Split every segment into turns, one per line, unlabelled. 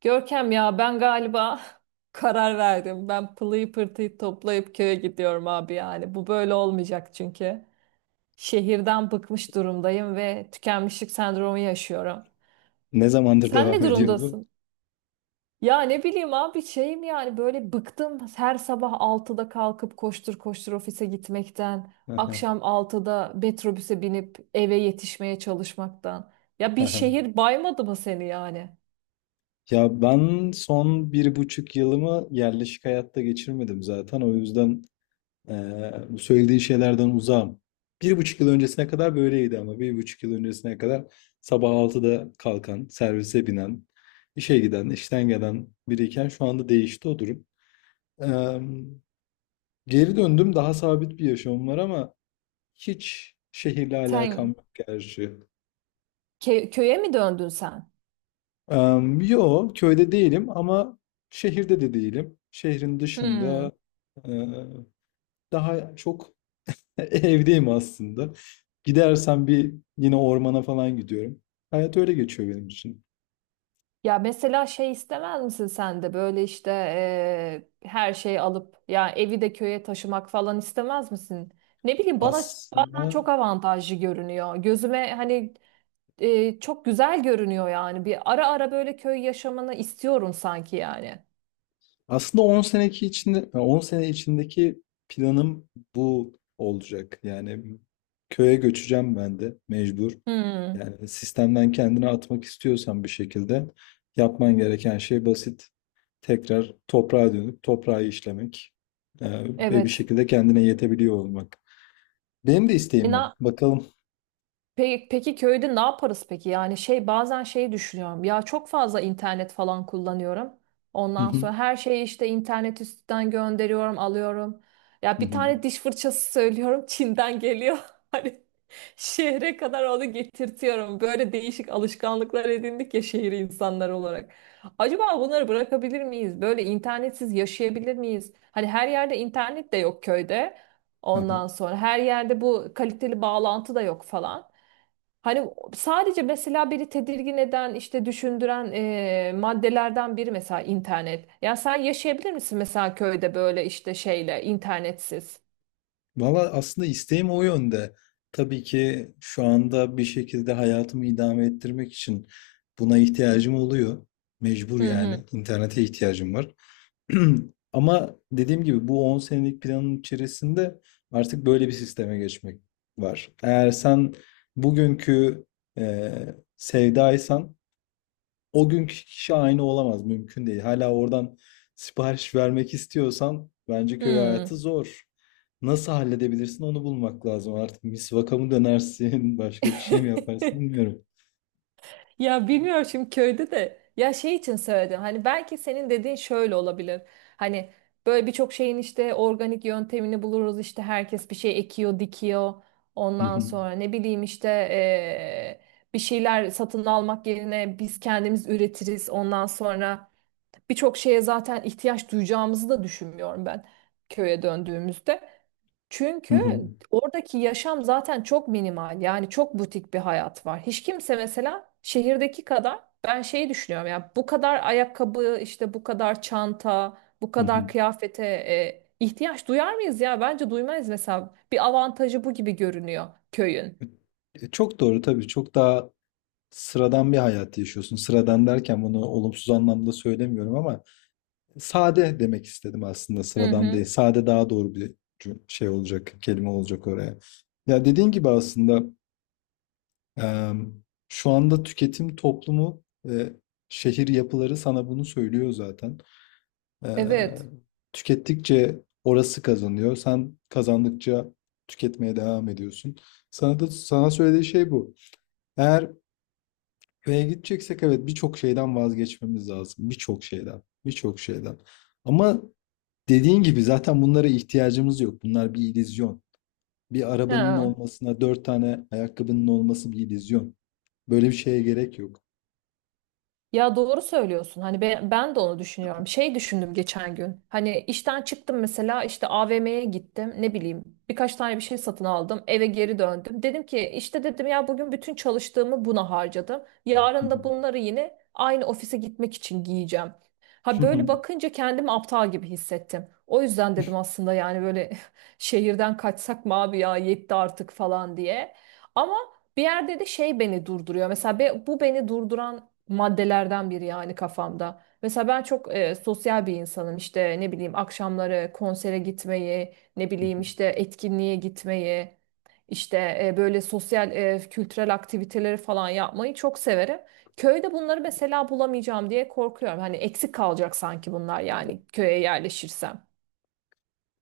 Görkem ya ben galiba karar verdim. Ben pılıyı pırtıyı toplayıp köye gidiyorum abi yani. Bu böyle olmayacak çünkü. Şehirden bıkmış durumdayım ve tükenmişlik sendromu yaşıyorum.
Ne zamandır
Sen ne
devam ediyor bu?
durumdasın? Ya ne bileyim abi şeyim yani böyle bıktım her sabah altıda kalkıp koştur koştur ofise gitmekten.
Aha,
Akşam altıda metrobüse binip eve yetişmeye çalışmaktan. Ya bir
aha.
şehir baymadı mı seni yani?
Ya ben son 1,5 yılımı yerleşik hayatta geçirmedim zaten. O yüzden bu söylediğin şeylerden uzağım. Bir buçuk yıl öncesine kadar böyleydi ama 1,5 yıl öncesine kadar sabah 6'da kalkan, servise binen, işe giden, işten gelen biriyken şu anda değişti o durum. Eee, Geri döndüm, daha sabit bir yaşamım var ama hiç şehirle alakam
Sen
yok gerçi.
köye mi döndün sen?
Yo, köyde değilim ama şehirde de değilim. Şehrin
Hmm.
dışında e, daha çok evdeyim aslında. Gidersem bir yine ormana falan gidiyorum. Hayat öyle geçiyor benim için.
Ya mesela şey istemez misin sen de böyle işte her şeyi alıp ya evi de köye taşımak falan istemez misin? Ne bileyim bana bazen
Aslında
çok avantajlı görünüyor. Gözüme hani çok güzel görünüyor yani. Bir ara ara böyle köy yaşamını istiyorum sanki yani.
Aslında 10 sene içindeki planım bu olacak. Yani köye göçeceğim ben de mecbur.
Hmm,
Yani sistemden kendini atmak istiyorsan bir şekilde yapman gereken şey basit. Tekrar toprağa dönüp toprağı işlemek ve bir
evet.
şekilde kendine yetebiliyor olmak. Benim de
E,
isteğim o.
na-
Bakalım.
Peki, peki köyde ne yaparız peki? Yani şey bazen şeyi düşünüyorum. Ya çok fazla internet falan kullanıyorum.
Hı
Ondan
hı,
sonra her şeyi işte internet üstünden gönderiyorum, alıyorum. Ya
hı
bir
hı.
tane diş fırçası söylüyorum, Çin'den geliyor. Hani şehre kadar onu getirtiyorum. Böyle değişik alışkanlıklar edindik ya şehir insanları olarak. Acaba bunları bırakabilir miyiz? Böyle internetsiz yaşayabilir miyiz? Hani her yerde internet de yok köyde. Ondan sonra her yerde bu kaliteli bağlantı da yok falan. Hani sadece mesela biri tedirgin eden, işte düşündüren maddelerden biri mesela internet. Ya sen yaşayabilir misin mesela köyde böyle işte şeyle internetsiz?
Valla aslında isteğim o yönde. Tabii ki şu anda bir şekilde hayatımı idame ettirmek için buna ihtiyacım oluyor. Mecbur
Hı
yani.
hı.
İnternete ihtiyacım var. Ama dediğim gibi bu 10 senelik planın içerisinde artık böyle bir sisteme geçmek var. Eğer sen bugünkü e, sevdaysan o günkü kişi aynı olamaz. Mümkün değil. Hala oradan sipariş vermek istiyorsan bence köy
Hı.
hayatı zor. Nasıl halledebilirsin onu bulmak lazım. Artık misvaka mı dönersin, başka bir şey mi yaparsın bilmiyorum.
Ya bilmiyorum şimdi köyde de ya şey için söyledim hani belki senin dediğin şöyle olabilir hani böyle birçok şeyin işte organik yöntemini buluruz işte herkes bir şey ekiyor dikiyor ondan sonra ne bileyim işte bir şeyler satın almak yerine biz kendimiz üretiriz ondan sonra birçok şeye zaten ihtiyaç duyacağımızı da düşünmüyorum ben köye döndüğümüzde. Çünkü oradaki yaşam zaten çok minimal. Yani çok butik bir hayat var. Hiç kimse mesela şehirdeki kadar ben şeyi düşünüyorum ya bu kadar ayakkabı işte bu kadar çanta bu kadar kıyafete ihtiyaç duyar mıyız ya? Bence duymayız mesela. Bir avantajı bu gibi görünüyor köyün.
Çok doğru tabii. Çok daha sıradan bir hayat yaşıyorsun. Sıradan derken bunu olumsuz anlamda söylemiyorum ama sade demek istedim aslında.
Hı
Sıradan değil.
hı.
Sade daha doğru bir şey olacak, kelime olacak oraya. Ya dediğin gibi aslında, Eee, şu anda tüketim toplumu ve şehir yapıları sana bunu söylüyor zaten. Eee,
Evet.
Tükettikçe orası kazanıyor. Sen kazandıkça tüketmeye devam ediyorsun. Sana söylediği şey bu. Eğer B'ye gideceksek evet birçok şeyden vazgeçmemiz lazım. Birçok şeyden. Birçok şeyden. Ama dediğin gibi zaten bunlara ihtiyacımız yok. Bunlar bir illüzyon. Bir arabanın
Ha.
olmasına, 4 tane ayakkabının olması bir illüzyon. Böyle bir şeye gerek yok.
Ya doğru söylüyorsun. Hani ben, ben de onu düşünüyorum. Şey düşündüm geçen gün. Hani işten çıktım mesela işte AVM'ye gittim. Ne bileyim birkaç tane bir şey satın aldım. Eve geri döndüm. Dedim ki işte dedim ya bugün bütün çalıştığımı buna harcadım. Yarın da bunları yine aynı ofise gitmek için giyeceğim. Ha böyle bakınca kendimi aptal gibi hissettim. O yüzden dedim aslında yani böyle şehirden kaçsak mı abi ya yetti artık falan diye. Ama bir yerde de şey beni durduruyor. Mesela bu beni durduran maddelerden biri yani kafamda. Mesela ben çok sosyal bir insanım. İşte ne bileyim akşamları konsere gitmeyi, ne bileyim işte etkinliğe gitmeyi, işte böyle sosyal kültürel aktiviteleri falan yapmayı çok severim. Köyde bunları mesela bulamayacağım diye korkuyorum. Hani eksik kalacak sanki bunlar yani köye yerleşirsem.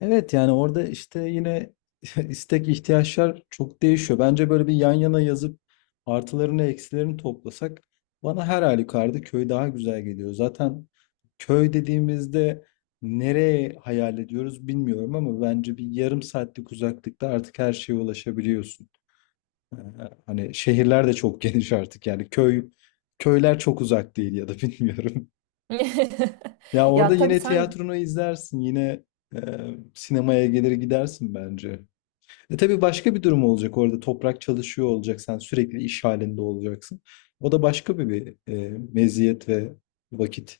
Evet yani orada işte yine istek ihtiyaçlar çok değişiyor. Bence böyle bir yan yana yazıp artılarını eksilerini toplasak bana her halükarda köy daha güzel geliyor. Zaten köy dediğimizde nereye hayal ediyoruz bilmiyorum ama bence bir yarım saatlik uzaklıkta artık her şeye ulaşabiliyorsun. Ee, Hani şehirler de çok geniş artık yani köyler çok uzak değil ya da bilmiyorum. Ya orada
Ya tabii
yine
sen
tiyatronu izlersin, yine e, sinemaya gelir gidersin bence. E tabii başka bir durum olacak orada. Toprak çalışıyor olacak, sen sürekli iş halinde olacaksın. O da başka bir meziyet ve vakit.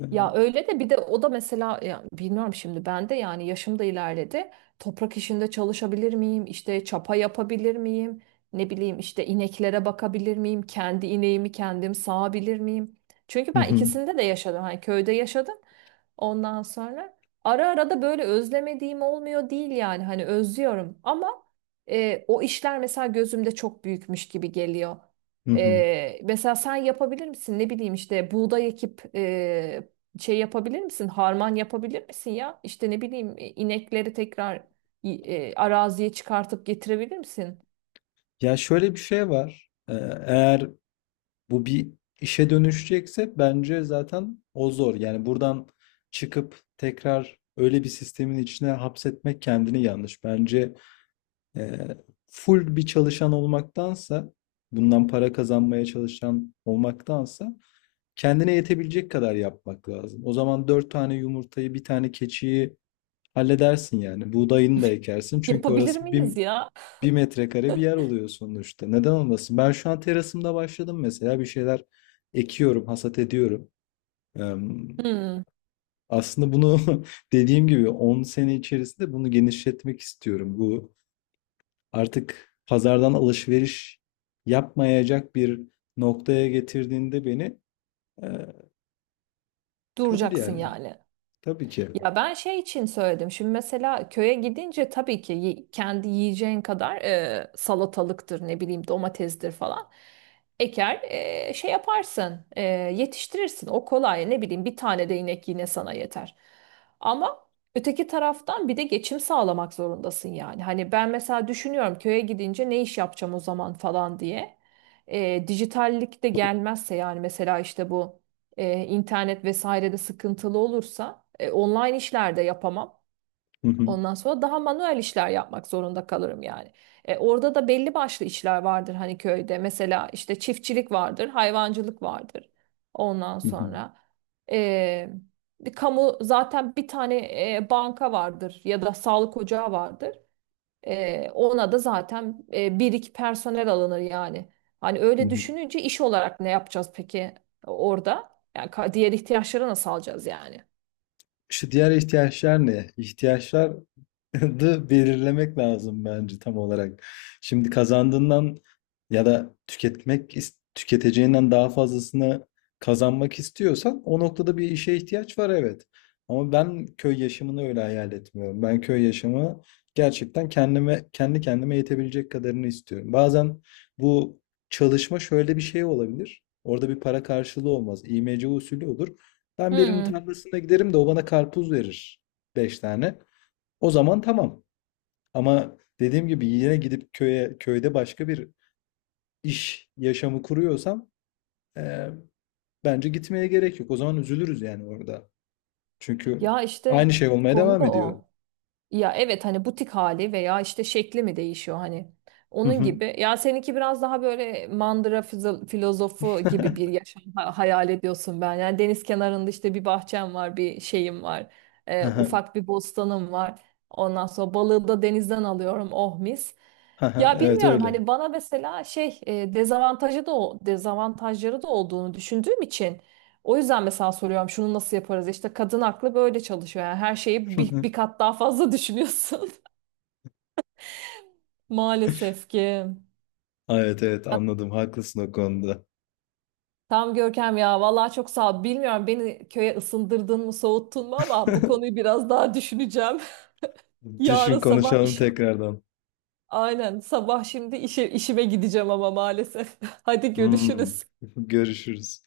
E,
Ya öyle de bir de o da mesela ya bilmiyorum şimdi ben de yani yaşım da ilerledi. Toprak işinde çalışabilir miyim? İşte çapa yapabilir miyim? Ne bileyim işte ineklere bakabilir miyim? Kendi ineğimi kendim sağabilir miyim? Çünkü
hı
ben
hı,
ikisinde de yaşadım. Hani köyde yaşadım. Ondan sonra ara ara da böyle özlemediğim olmuyor değil yani. Hani özlüyorum ama o işler mesela gözümde çok büyükmüş gibi geliyor.
hı hı.
Mesela sen yapabilir misin? Ne bileyim işte buğday ekip şey yapabilir misin? Harman yapabilir misin ya? İşte ne bileyim inekleri tekrar araziye çıkartıp getirebilir misin?
Ya şöyle bir şey var. Eğer bu bir işe dönüşecekse bence zaten o zor. Yani buradan çıkıp tekrar öyle bir sistemin içine hapsetmek kendini yanlış. Bence Eee, full bir çalışan olmaktansa, bundan para kazanmaya çalışan olmaktansa kendine yetebilecek kadar yapmak lazım. O zaman 4 tane yumurtayı, bir tane keçiyi halledersin yani. Buğdayını da ekersin çünkü
Yapabilir
orası bir,
miyiz ya?
bir metrekare bir yer oluyor sonuçta. Neden olmasın? Ben şu an terasımda başladım mesela bir şeyler ekiyorum, hasat ediyorum. Eee,
Hmm,
Aslında bunu dediğim gibi 10 sene içerisinde bunu genişletmek istiyorum. Bu artık pazardan alışveriş yapmayacak bir noktaya getirdiğinde beni e, kabul
duracaksın
yani.
yani.
Tabii ki.
Ya ben şey için söyledim. Şimdi mesela köye gidince tabii ki kendi yiyeceğin kadar salatalıktır, ne bileyim domatesdir falan. Eker şey yaparsın, yetiştirirsin. O kolay. Ne bileyim bir tane de inek yine sana yeter. Ama öteki taraftan bir de geçim sağlamak zorundasın yani. Hani ben mesela düşünüyorum köye gidince ne iş yapacağım o zaman falan diye. Dijitallik de gelmezse yani mesela işte bu internet vesairede sıkıntılı olursa online işler de yapamam.
Hı hı,
Ondan sonra daha manuel işler yapmak zorunda kalırım yani. Orada da belli başlı işler vardır hani köyde. Mesela işte çiftçilik vardır, hayvancılık vardır. Ondan
hı hı,
sonra e, bir kamu zaten bir tane banka vardır ya da sağlık ocağı vardır. Ona da zaten bir iki personel alınır yani. Hani
hı
öyle
hı.
düşününce iş olarak ne yapacağız peki orada? Yani diğer ihtiyaçları nasıl alacağız yani?
İşte diğer ihtiyaçlar ne? İhtiyaçlar da belirlemek lazım bence tam olarak. Şimdi kazandığından ya da tüketeceğinden daha fazlasını kazanmak istiyorsan o noktada bir işe ihtiyaç var evet. Ama ben köy yaşamını öyle hayal etmiyorum. Ben köy yaşamı gerçekten kendi kendime yetebilecek kadarını istiyorum. Bazen bu çalışma şöyle bir şey olabilir. Orada bir para karşılığı olmaz. İMC usulü olur. Ben birinin
Hmm.
tarlasına giderim de o bana karpuz verir. 5 tane. O zaman tamam. Ama dediğim gibi yine gidip köyde başka bir iş yaşamı kuruyorsam eee, bence gitmeye gerek yok. O zaman üzülürüz yani orada. Çünkü
Ya
aynı
işte
şey olmaya
konu
devam
da
ediyor.
o. Ya evet hani butik hali veya işte şekli mi değişiyor hani
Hı
onun
hı.
gibi. Ya seninki biraz daha böyle mandıra filozofu gibi bir yaşam hayal ediyorsun ben. Yani deniz kenarında işte bir bahçem var, bir şeyim var, ufak bir bostanım var. Ondan sonra balığı da denizden alıyorum, oh mis. Ya
Evet
bilmiyorum
öyle.
hani bana mesela şey dezavantajı da o dezavantajları da olduğunu düşündüğüm için. O yüzden mesela soruyorum şunu nasıl yaparız? İşte kadın aklı böyle çalışıyor. Yani her şeyi bir, bir kat daha fazla düşünüyorsun. Maalesef ki.
Evet evet anladım. Haklısın o konuda.
Tam Görkem ya vallahi çok sağ ol. Bilmiyorum beni köye ısındırdın mı soğuttun mu ama bu konuyu biraz daha düşüneceğim. Yarın
Düşün
sabah
konuşalım
işim
tekrardan.
aynen sabah şimdi işime gideceğim ama maalesef. Hadi
Hmm.
görüşürüz.
Görüşürüz.